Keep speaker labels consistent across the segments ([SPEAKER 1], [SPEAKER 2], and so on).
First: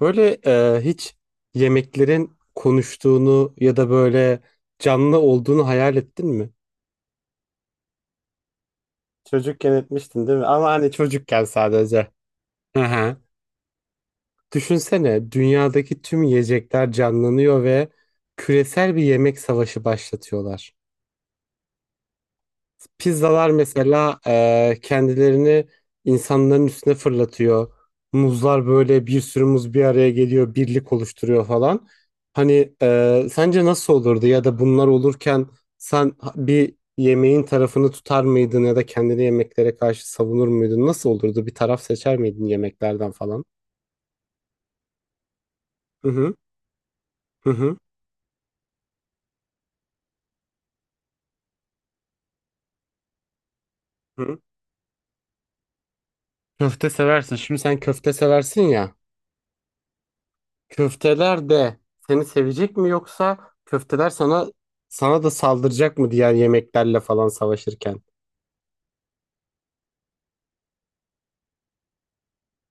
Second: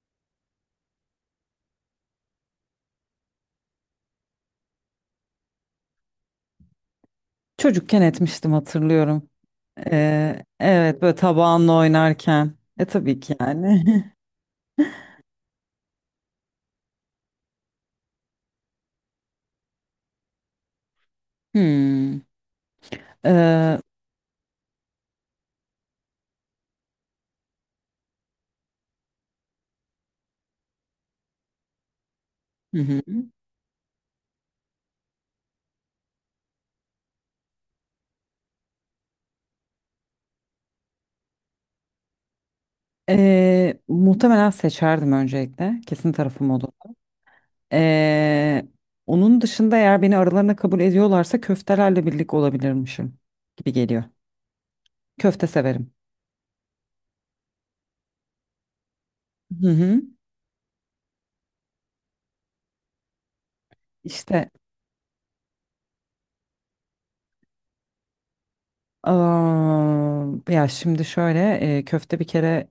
[SPEAKER 1] Böyle hiç yemeklerin konuştuğunu ya da böyle canlı olduğunu hayal ettin mi?
[SPEAKER 2] Çocukken etmiştim hatırlıyorum.
[SPEAKER 1] Çocukken etmiştin değil mi? Ama hani
[SPEAKER 2] Evet, böyle
[SPEAKER 1] çocukken
[SPEAKER 2] tabağınla
[SPEAKER 1] sadece.
[SPEAKER 2] oynarken.
[SPEAKER 1] Hı
[SPEAKER 2] E,
[SPEAKER 1] hı.
[SPEAKER 2] tabii ki yani.
[SPEAKER 1] Düşünsene dünyadaki tüm yiyecekler canlanıyor ve küresel bir yemek savaşı başlatıyorlar.
[SPEAKER 2] Hmm.
[SPEAKER 1] Pizzalar
[SPEAKER 2] Ee,
[SPEAKER 1] mesela kendilerini insanların üstüne fırlatıyor. Muzlar böyle bir sürü muz bir araya geliyor, birlik oluşturuyor falan. Hani
[SPEAKER 2] hı hı.
[SPEAKER 1] sence nasıl olurdu ya da bunlar olurken sen bir yemeğin tarafını tutar mıydın ya da kendini yemeklere karşı savunur muydun? Nasıl olurdu? Bir taraf seçer miydin yemeklerden falan?
[SPEAKER 2] Muhtemelen seçerdim öncelikle.
[SPEAKER 1] Hı
[SPEAKER 2] Kesin
[SPEAKER 1] hı,
[SPEAKER 2] tarafım olur.
[SPEAKER 1] hı hı.
[SPEAKER 2] Ee, Onun dışında eğer beni aralarına kabul ediyorlarsa köftelerle birlik olabilirmişim gibi geliyor.
[SPEAKER 1] Hı.
[SPEAKER 2] Köfte severim.
[SPEAKER 1] Köfte seversin. Şimdi sen köfte seversin ya.
[SPEAKER 2] Hı hı.
[SPEAKER 1] Köfteler de seni sevecek mi yoksa köfteler sana
[SPEAKER 2] İşte.
[SPEAKER 1] sana da saldıracak mı diğer yemeklerle falan savaşırken?
[SPEAKER 2] Aa, ya şimdi şöyle köfte bir kere,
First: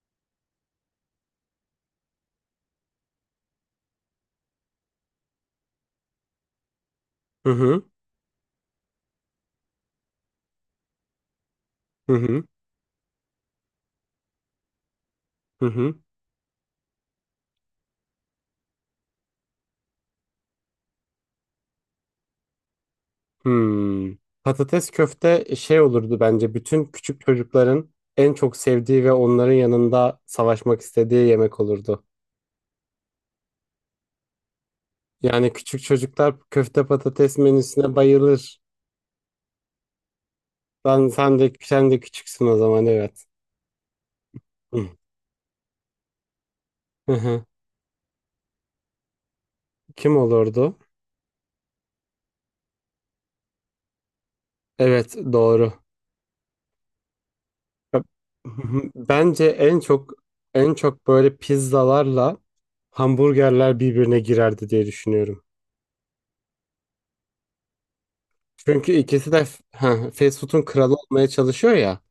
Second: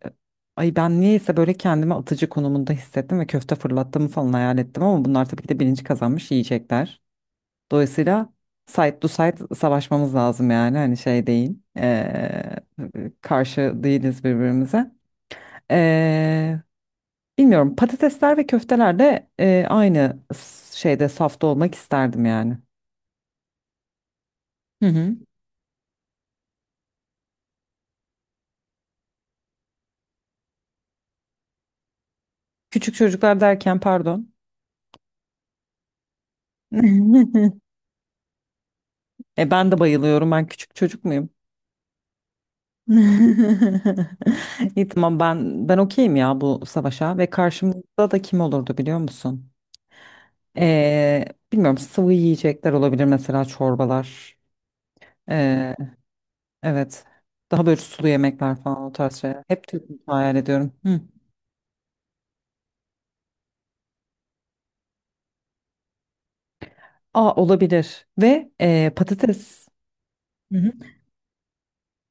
[SPEAKER 2] ay ben niyeyse böyle kendimi atıcı konumunda hissettim ve köfte fırlattığımı falan hayal ettim, ama bunlar tabii ki de bilinci kazanmış yiyecekler.
[SPEAKER 1] Hı hı,
[SPEAKER 2] Dolayısıyla side to side savaşmamız lazım, yani hani şey değil,
[SPEAKER 1] hı hı,
[SPEAKER 2] karşı değiliz birbirimize.
[SPEAKER 1] hı hı.
[SPEAKER 2] E, Bilmiyorum, patatesler ve köfteler de aynı şeyde, safta olmak isterdim yani.
[SPEAKER 1] Hmm.
[SPEAKER 2] Hı
[SPEAKER 1] Patates
[SPEAKER 2] hı.
[SPEAKER 1] köfte şey olurdu bence bütün küçük çocukların en çok sevdiği ve onların yanında savaşmak istediği yemek olurdu.
[SPEAKER 2] Küçük çocuklar derken, pardon.
[SPEAKER 1] Yani küçük çocuklar köfte patates menüsüne bayılır.
[SPEAKER 2] E ben de bayılıyorum. Ben küçük çocuk
[SPEAKER 1] Ben
[SPEAKER 2] muyum?
[SPEAKER 1] sen de sen de küçüksün o zaman evet.
[SPEAKER 2] İyi, tamam, ben okeyim ya bu
[SPEAKER 1] Hı
[SPEAKER 2] savaşa. Ve
[SPEAKER 1] hı.
[SPEAKER 2] karşımızda da kim olurdu, biliyor musun?
[SPEAKER 1] Kim olurdu?
[SPEAKER 2] Ee, Bilmiyorum, sıvı yiyecekler olabilir, mesela çorbalar.
[SPEAKER 1] Evet, doğru.
[SPEAKER 2] Ee, evet. Daha böyle
[SPEAKER 1] Ya,
[SPEAKER 2] sulu
[SPEAKER 1] hı
[SPEAKER 2] yemekler
[SPEAKER 1] hı.
[SPEAKER 2] falan, o tarz şeyler.
[SPEAKER 1] Bence
[SPEAKER 2] Hep
[SPEAKER 1] en
[SPEAKER 2] Türk
[SPEAKER 1] çok
[SPEAKER 2] mutfağı hayal ediyorum.
[SPEAKER 1] en
[SPEAKER 2] Hı.
[SPEAKER 1] çok böyle pizzalarla hamburgerler birbirine girerdi diye düşünüyorum.
[SPEAKER 2] Aa, olabilir. Ve
[SPEAKER 1] Çünkü ikisi de
[SPEAKER 2] patates.
[SPEAKER 1] ha, fast
[SPEAKER 2] Hı
[SPEAKER 1] food'un
[SPEAKER 2] hı.
[SPEAKER 1] kralı olmaya çalışıyor ya.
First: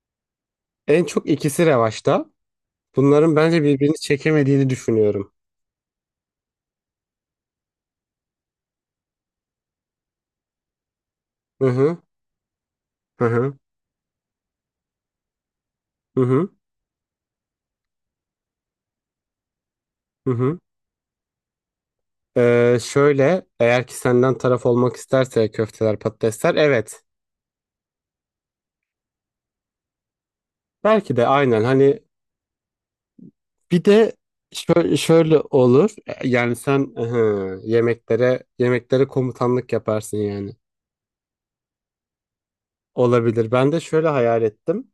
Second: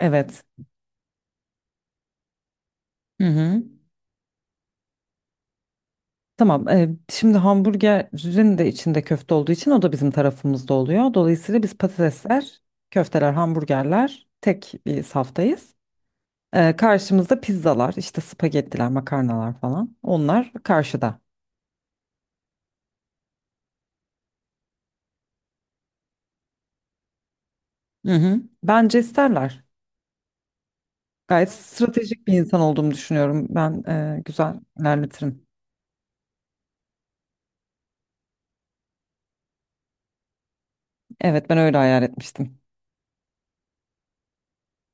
[SPEAKER 2] Evet.
[SPEAKER 1] En çok ikisi revaçta.
[SPEAKER 2] Hı
[SPEAKER 1] Bunların bence
[SPEAKER 2] hı.
[SPEAKER 1] birbirini çekemediğini düşünüyorum.
[SPEAKER 2] Tamam. Şimdi hamburgerin de içinde köfte olduğu için o da bizim tarafımızda oluyor. Dolayısıyla
[SPEAKER 1] Hı
[SPEAKER 2] biz
[SPEAKER 1] hı.
[SPEAKER 2] patatesler,
[SPEAKER 1] Hı
[SPEAKER 2] köfteler,
[SPEAKER 1] hı.
[SPEAKER 2] hamburgerler tek bir saftayız.
[SPEAKER 1] Hı hı.
[SPEAKER 2] E, karşımızda pizzalar, işte spagettiler, makarnalar falan.
[SPEAKER 1] Hı
[SPEAKER 2] Onlar
[SPEAKER 1] hı.
[SPEAKER 2] karşıda.
[SPEAKER 1] Şöyle eğer ki senden taraf olmak isterse köfteler patatesler evet.
[SPEAKER 2] Hı hı. Bence isterler.
[SPEAKER 1] Belki de
[SPEAKER 2] Gayet
[SPEAKER 1] aynen hani
[SPEAKER 2] stratejik bir insan olduğumu düşünüyorum. Ben
[SPEAKER 1] bir de
[SPEAKER 2] güzel
[SPEAKER 1] şöyle, şöyle
[SPEAKER 2] ilerletirim.
[SPEAKER 1] olur. Yani sen aha, yemeklere yemeklere komutanlık yaparsın yani.
[SPEAKER 2] Evet, ben öyle hayal etmiştim.
[SPEAKER 1] Olabilir. Ben de şöyle hayal ettim.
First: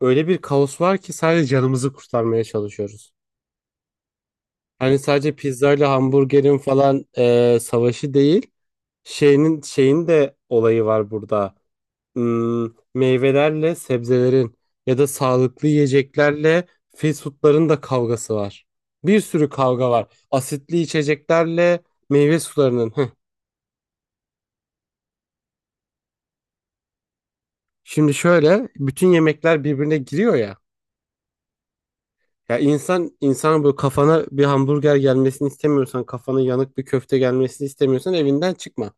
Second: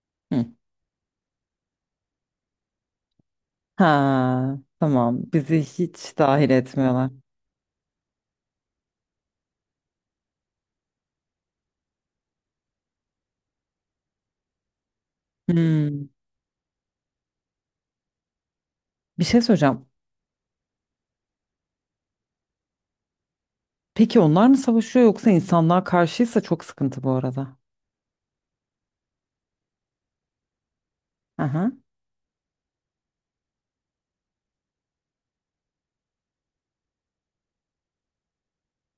[SPEAKER 1] Öyle bir
[SPEAKER 2] Hı.
[SPEAKER 1] kaos var ki sadece canımızı kurtarmaya çalışıyoruz.
[SPEAKER 2] Ha,
[SPEAKER 1] Hani
[SPEAKER 2] tamam.
[SPEAKER 1] sadece
[SPEAKER 2] Bizi
[SPEAKER 1] pizzayla
[SPEAKER 2] hiç dahil
[SPEAKER 1] hamburgerin falan
[SPEAKER 2] etmiyorlar.
[SPEAKER 1] savaşı değil. Şeyinin şeyin de olayı var burada. Hmm, meyvelerle sebzelerin ya da sağlıklı
[SPEAKER 2] Hmm.
[SPEAKER 1] yiyeceklerle fast foodların da kavgası var. Bir
[SPEAKER 2] Bir şey
[SPEAKER 1] sürü
[SPEAKER 2] söyleyeceğim.
[SPEAKER 1] kavga var. Asitli içeceklerle meyve sularının. Hıh.
[SPEAKER 2] Peki onlar mı savaşıyor yoksa insanlığa karşıysa çok sıkıntı bu arada.
[SPEAKER 1] Şimdi şöyle bütün yemekler birbirine giriyor ya.
[SPEAKER 2] Aha.
[SPEAKER 1] Ya insan insan böyle kafana bir hamburger gelmesini istemiyorsan, kafana yanık bir köfte gelmesini istemiyorsan evinden çıkma.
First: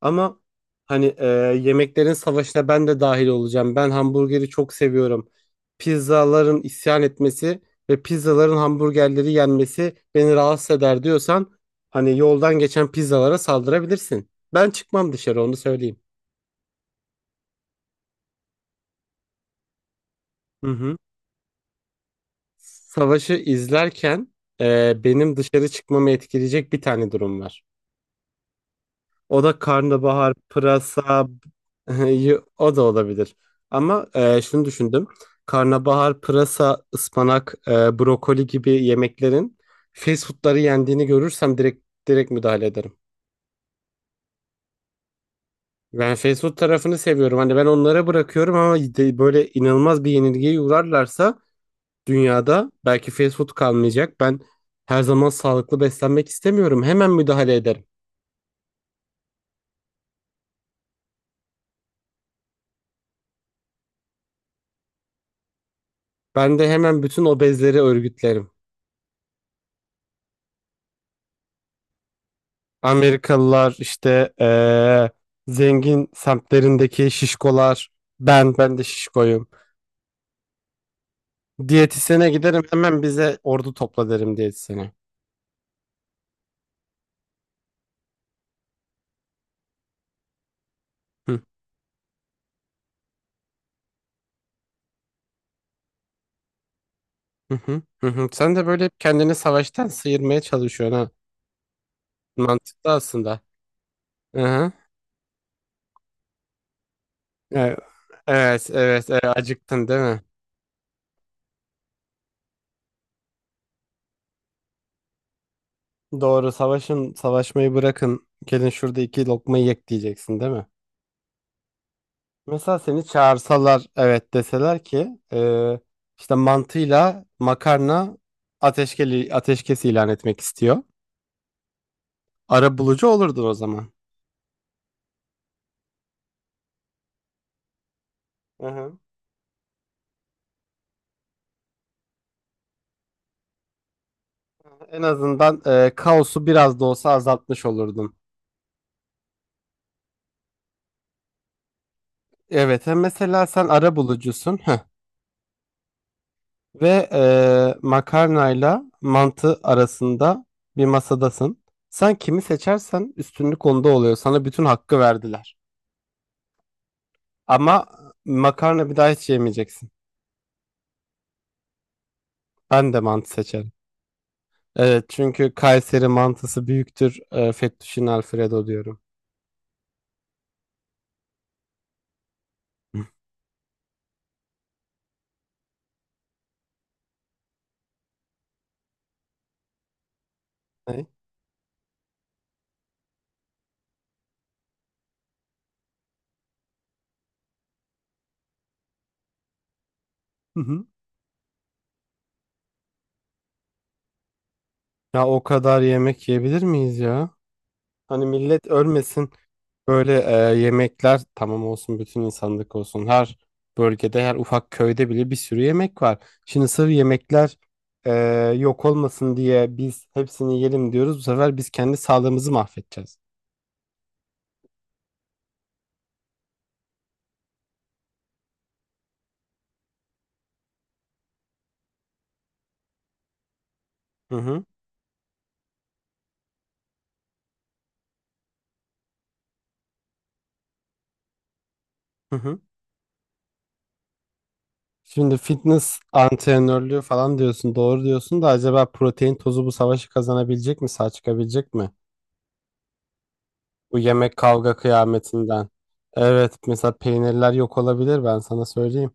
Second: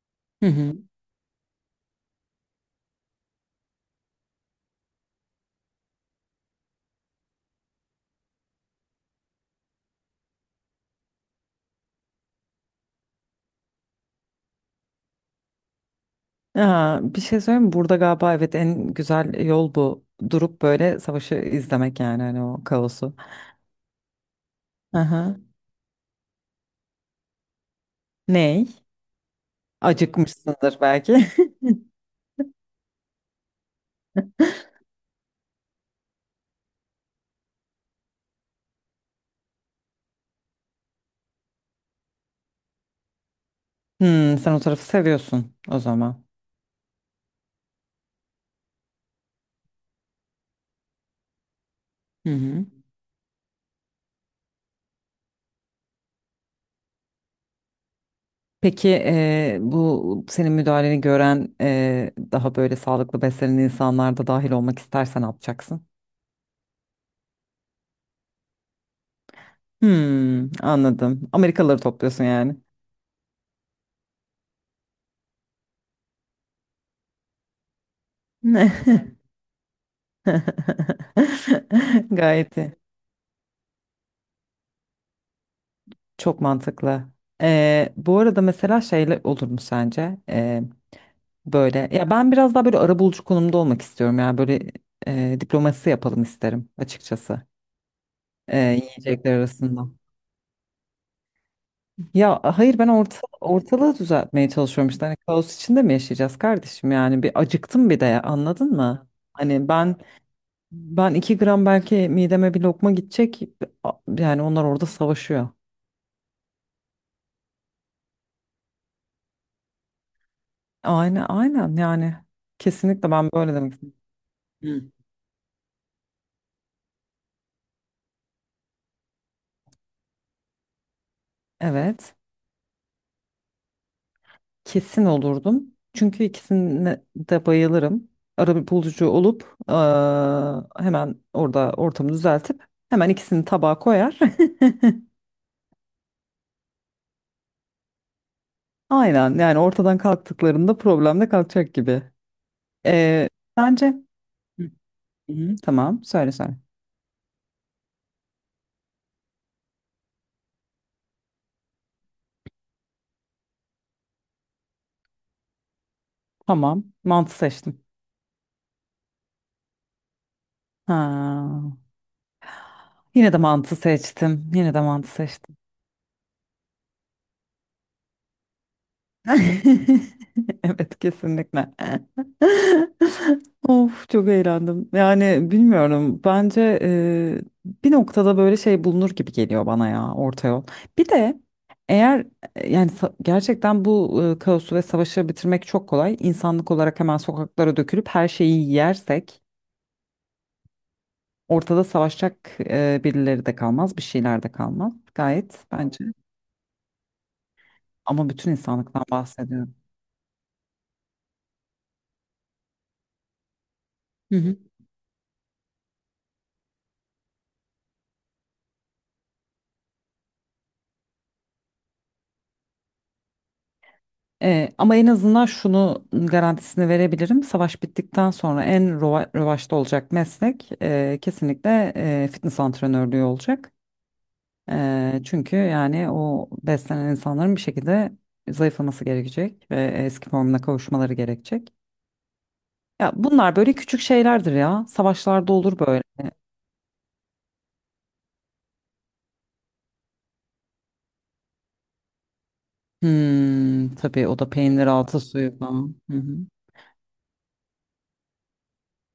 [SPEAKER 1] Ama
[SPEAKER 2] Hı hı.
[SPEAKER 1] hani yemeklerin savaşına ben de dahil olacağım. Ben hamburgeri çok seviyorum. Pizzaların isyan etmesi ve pizzaların hamburgerleri yenmesi beni rahatsız eder diyorsan hani yoldan geçen pizzalara saldırabilirsin. Ben çıkmam dışarı onu söyleyeyim.
[SPEAKER 2] Ya, bir şey söyleyeyim mi? Burada galiba evet en güzel yol bu. Durup
[SPEAKER 1] Hı hı.
[SPEAKER 2] böyle savaşı izlemek, yani hani o kaosu.
[SPEAKER 1] Savaşı izlerken
[SPEAKER 2] Aha.
[SPEAKER 1] benim dışarı çıkmamı etkileyecek bir tane durum var.
[SPEAKER 2] Ney?
[SPEAKER 1] O da karnabahar,
[SPEAKER 2] Acıkmışsındır belki.
[SPEAKER 1] pırasa, o da olabilir. Ama şunu düşündüm. Karnabahar, pırasa, ıspanak, brokoli gibi yemeklerin fast foodları yendiğini görürsem direkt müdahale ederim.
[SPEAKER 2] Hmm, sen o tarafı seviyorsun o
[SPEAKER 1] Ben
[SPEAKER 2] zaman.
[SPEAKER 1] fast food tarafını seviyorum. Hani ben onlara bırakıyorum ama böyle inanılmaz bir yenilgiye uğrarlarsa
[SPEAKER 2] Hı hı.
[SPEAKER 1] dünyada belki fast food kalmayacak. Ben her zaman sağlıklı beslenmek istemiyorum. Hemen müdahale ederim.
[SPEAKER 2] Peki bu senin müdahaleni gören daha böyle sağlıklı beslenen insanlar da dahil olmak istersen ne yapacaksın?
[SPEAKER 1] Ben de hemen bütün obezleri örgütlerim.
[SPEAKER 2] Hmm, anladım. Amerikalıları topluyorsun yani.
[SPEAKER 1] Amerikalılar işte zengin semtlerindeki şişkolar ben de şişkoyum. Diyetisyene
[SPEAKER 2] Gayet
[SPEAKER 1] giderim
[SPEAKER 2] iyi.
[SPEAKER 1] hemen bize ordu topla derim diyetisyene.
[SPEAKER 2] Çok mantıklı. Bu arada mesela şeyle olur mu sence?
[SPEAKER 1] Hı,
[SPEAKER 2] Böyle ya, ben biraz daha böyle arabulucu konumda olmak istiyorum. Yani böyle diplomasi yapalım isterim açıkçası.
[SPEAKER 1] hı, hı, hı, hı. Sen de böyle hep
[SPEAKER 2] Yiyecekler
[SPEAKER 1] kendini savaştan
[SPEAKER 2] arasında.
[SPEAKER 1] sıyırmaya çalışıyorsun ha.
[SPEAKER 2] Ya hayır, ben
[SPEAKER 1] Mantıklı aslında.
[SPEAKER 2] ortalığı
[SPEAKER 1] Hı
[SPEAKER 2] düzeltmeye
[SPEAKER 1] hı.
[SPEAKER 2] çalışıyorum işte. Hani kaos içinde mi yaşayacağız kardeşim? Yani bir
[SPEAKER 1] Evet,
[SPEAKER 2] acıktım bir de ya,
[SPEAKER 1] evet,
[SPEAKER 2] anladın mı?
[SPEAKER 1] evet, evet,
[SPEAKER 2] Hani
[SPEAKER 1] acıktın
[SPEAKER 2] ben
[SPEAKER 1] değil mi?
[SPEAKER 2] ben iki gram belki mideme bir lokma gidecek. a- Yani onlar orada savaşıyor.
[SPEAKER 1] Doğru, savaşın, savaşmayı bırakın. Gelin şurada iki lokma yek diyeceksin değil mi?
[SPEAKER 2] Aynen aynen, yani
[SPEAKER 1] Mesela seni
[SPEAKER 2] kesinlikle ben böyle demek
[SPEAKER 1] çağırsalar
[SPEAKER 2] istedim.
[SPEAKER 1] evet
[SPEAKER 2] Hı.
[SPEAKER 1] deseler ki işte mantıyla makarna ateşkes ilan etmek istiyor.
[SPEAKER 2] Evet,
[SPEAKER 1] Arabulucu olurdun o zaman.
[SPEAKER 2] kesin olurdum. Çünkü ikisine de bayılırım.
[SPEAKER 1] Hı
[SPEAKER 2] Ara
[SPEAKER 1] hı.
[SPEAKER 2] bulucu olup hemen orada ortamı düzeltip hemen ikisini tabağa koyar.
[SPEAKER 1] En azından kaosu biraz da olsa azaltmış olurdun.
[SPEAKER 2] Aynen, yani ortadan kalktıklarında problem de kalkacak gibi.
[SPEAKER 1] Evet,
[SPEAKER 2] Eee
[SPEAKER 1] mesela sen
[SPEAKER 2] bence.
[SPEAKER 1] arabulucusun heh.
[SPEAKER 2] Hı hı. Tamam, söyle söyle.
[SPEAKER 1] Ve makarnayla mantı arasında bir masadasın. Sen kimi seçersen üstünlük onda oluyor. Sana bütün hakkı verdiler.
[SPEAKER 2] Tamam, mantı seçtim.
[SPEAKER 1] Ama makarna bir daha hiç yemeyeceksin.
[SPEAKER 2] Ha,
[SPEAKER 1] Ben de mantı
[SPEAKER 2] yine de
[SPEAKER 1] seçerim.
[SPEAKER 2] mantı seçtim.
[SPEAKER 1] Evet, çünkü Kayseri mantısı büyüktür. E, Fettuccine Alfredo diyorum.
[SPEAKER 2] Evet, kesinlikle.
[SPEAKER 1] Hı.
[SPEAKER 2] Of, çok eğlendim. Yani bilmiyorum. Bence bir noktada böyle şey bulunur gibi geliyor bana ya, orta yol.
[SPEAKER 1] Ne?
[SPEAKER 2] Bir de eğer gerçekten bu kaosu ve savaşı bitirmek çok kolay. İnsanlık olarak hemen sokaklara dökülüp her şeyi yersek
[SPEAKER 1] Hı hı.
[SPEAKER 2] ortada savaşacak birileri de kalmaz, bir şeyler de kalmaz.
[SPEAKER 1] Ya o
[SPEAKER 2] Gayet
[SPEAKER 1] kadar
[SPEAKER 2] bence.
[SPEAKER 1] yemek yiyebilir miyiz ya? Hani
[SPEAKER 2] Ama bütün
[SPEAKER 1] millet
[SPEAKER 2] insanlıktan
[SPEAKER 1] ölmesin.
[SPEAKER 2] bahsediyorum.
[SPEAKER 1] Böyle yemekler tamam olsun bütün insanlık olsun. Her bölgede her ufak köyde bile bir sürü yemek var. Şimdi sırf yemekler e, yok olmasın diye biz hepsini yiyelim diyoruz. Bu sefer biz kendi sağlığımızı mahvedeceğiz.
[SPEAKER 2] Ama en azından şunu garantisini verebilirim. Savaş bittikten sonra en revaçta olacak meslek kesinlikle fitness antrenörlüğü olacak.
[SPEAKER 1] Hı hı.
[SPEAKER 2] Çünkü yani o beslenen insanların bir şekilde zayıflaması gerekecek ve eski formuna kavuşmaları gerekecek.
[SPEAKER 1] Hı hı.
[SPEAKER 2] Ya bunlar böyle küçük şeylerdir ya.
[SPEAKER 1] Şimdi
[SPEAKER 2] Savaşlarda olur
[SPEAKER 1] fitness
[SPEAKER 2] böyle.
[SPEAKER 1] antrenörlüğü falan diyorsun, doğru diyorsun da acaba protein tozu bu savaşı kazanabilecek mi, sağ çıkabilecek mi?
[SPEAKER 2] Hmm,
[SPEAKER 1] Bu
[SPEAKER 2] tabii
[SPEAKER 1] yemek
[SPEAKER 2] o da
[SPEAKER 1] kavga
[SPEAKER 2] peynir altı suyu
[SPEAKER 1] kıyametinden.
[SPEAKER 2] falan. Hı hı.
[SPEAKER 1] Evet, mesela peynirler yok olabilir ben sana söyleyeyim.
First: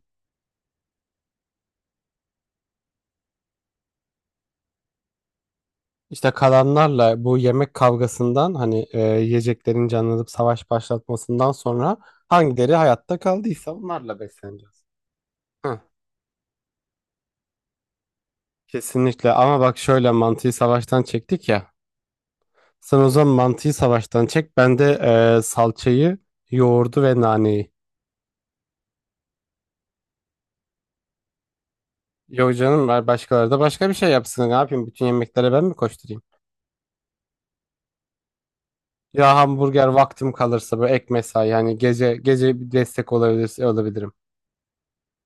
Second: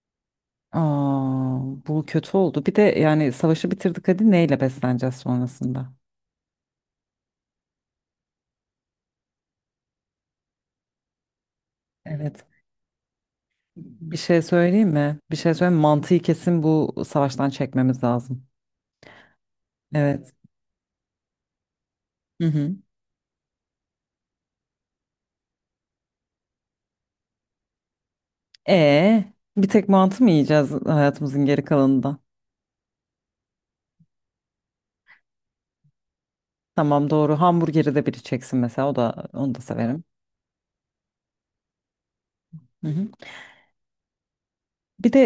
[SPEAKER 2] Aa, bu kötü oldu. Bir de yani savaşı bitirdik, hadi neyle besleneceğiz sonrasında?
[SPEAKER 1] İşte kalanlarla bu yemek kavgasından hani yiyeceklerin canlanıp savaş başlatmasından sonra
[SPEAKER 2] Evet.
[SPEAKER 1] hangileri hayatta kaldıysa
[SPEAKER 2] Bir
[SPEAKER 1] onlarla
[SPEAKER 2] şey
[SPEAKER 1] besleneceğiz.
[SPEAKER 2] söyleyeyim mi?
[SPEAKER 1] Hı.
[SPEAKER 2] Mantıyı kesin bu savaştan çekmemiz lazım.
[SPEAKER 1] Kesinlikle, ama bak şöyle
[SPEAKER 2] Evet.
[SPEAKER 1] mantıyı savaştan çektik ya.
[SPEAKER 2] Hı hı.
[SPEAKER 1] Sen o zaman mantıyı savaştan çek. Ben de salçayı, yoğurdu ve naneyi.
[SPEAKER 2] E bir tek mantı mı yiyeceğiz hayatımızın geri kalanında?
[SPEAKER 1] Yok canım ver başkaları da başka bir şey yapsın. Ne yapayım? Bütün yemeklere ben mi koşturayım?
[SPEAKER 2] Tamam doğru. Hamburgeri de biri çeksin mesela. O da,
[SPEAKER 1] Ya
[SPEAKER 2] onu da
[SPEAKER 1] hamburger
[SPEAKER 2] severim.
[SPEAKER 1] vaktim kalırsa böyle ek mesai yani gece gece bir
[SPEAKER 2] Hı hı.
[SPEAKER 1] destek olabilirim.
[SPEAKER 2] Bir de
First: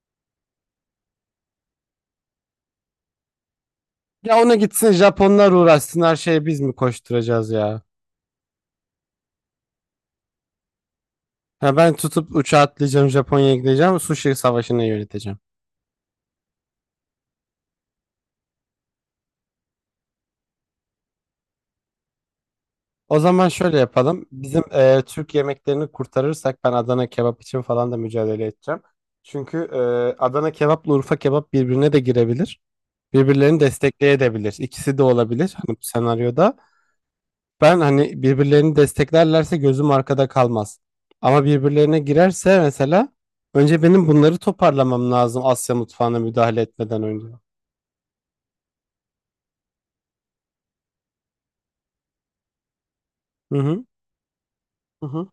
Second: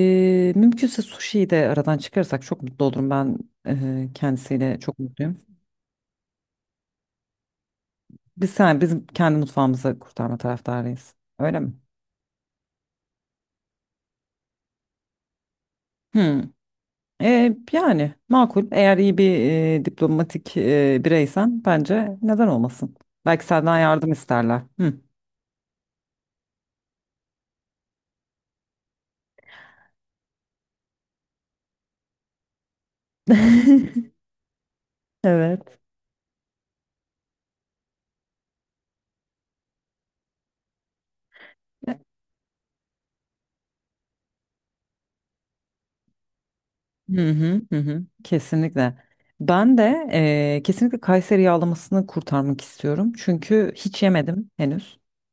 [SPEAKER 2] mümkünse sushi'yi de aradan çıkarırsak çok mutlu olurum. Ben
[SPEAKER 1] Ya ona
[SPEAKER 2] kendisiyle
[SPEAKER 1] gitsin
[SPEAKER 2] çok mutluyum.
[SPEAKER 1] Japonlar uğraşsın her şeye biz mi koşturacağız ya?
[SPEAKER 2] Sen bizim kendi mutfağımızı kurtarma taraftarıyız. Öyle mi?
[SPEAKER 1] Ya ben tutup uçağa atlayacağım Japonya'ya gideceğim sushi savaşını yöneteceğim.
[SPEAKER 2] Hı. E, yani makul. Eğer iyi bir diplomatik bireysen bence neden olmasın?
[SPEAKER 1] O
[SPEAKER 2] Belki
[SPEAKER 1] zaman şöyle
[SPEAKER 2] senden yardım
[SPEAKER 1] yapalım.
[SPEAKER 2] isterler.
[SPEAKER 1] Bizim
[SPEAKER 2] Hı.
[SPEAKER 1] Türk yemeklerini kurtarırsak ben Adana kebap için falan da mücadele edeceğim. Çünkü Adana kebapla Urfa kebap birbirine de girebilir. Birbirlerini destekleyebilir. İkisi de olabilir hani
[SPEAKER 2] Evet.
[SPEAKER 1] bu senaryoda. Ben hani birbirlerini desteklerlerse gözüm arkada kalmaz. Ama birbirlerine girerse mesela önce benim bunları toparlamam lazım Asya mutfağına müdahale etmeden önce.
[SPEAKER 2] Hı hı hı hı. Kesinlikle. Ben de kesinlikle Kayseri yağlamasını kurtarmak istiyorum.
[SPEAKER 1] Hı
[SPEAKER 2] Çünkü
[SPEAKER 1] hı.
[SPEAKER 2] hiç yemedim henüz.
[SPEAKER 1] Hı hı.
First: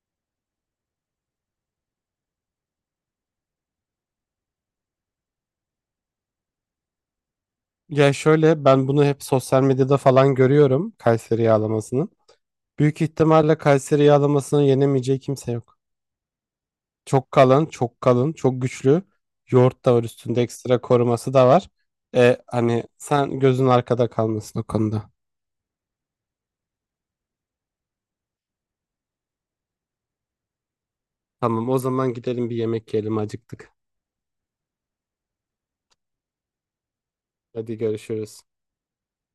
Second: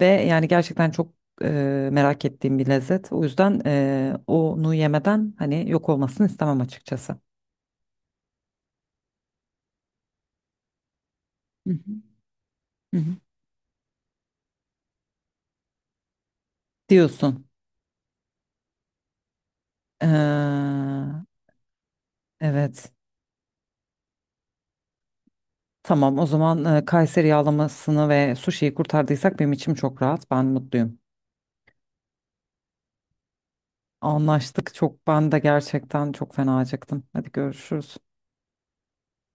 [SPEAKER 2] Ve yani gerçekten çok merak ettiğim bir lezzet. O yüzden onu yemeden hani yok olmasını istemem açıkçası.
[SPEAKER 1] Ya şöyle ben bunu hep sosyal medyada falan görüyorum Kayseri
[SPEAKER 2] Hı hı.
[SPEAKER 1] yağlamasını.
[SPEAKER 2] Hı
[SPEAKER 1] Büyük
[SPEAKER 2] hı.
[SPEAKER 1] ihtimalle Kayseri yağlamasını yenemeyeceği kimse yok. Çok
[SPEAKER 2] Diyorsun.
[SPEAKER 1] kalın, çok kalın, çok güçlü. Yoğurt da var üstünde ekstra
[SPEAKER 2] Eee,
[SPEAKER 1] koruması da var. E, hani
[SPEAKER 2] evet.
[SPEAKER 1] sen gözün arkada kalmasın o konuda.
[SPEAKER 2] Tamam, o zaman Kayseri yağlamasını ve suşiyi kurtardıysak benim içim çok rahat. Ben mutluyum.
[SPEAKER 1] Tamam, o zaman gidelim bir yemek yiyelim acıktık.
[SPEAKER 2] Anlaştık. Çok, ben de gerçekten çok fena acıktım. Hadi
[SPEAKER 1] Hadi
[SPEAKER 2] görüşürüz.
[SPEAKER 1] görüşürüz.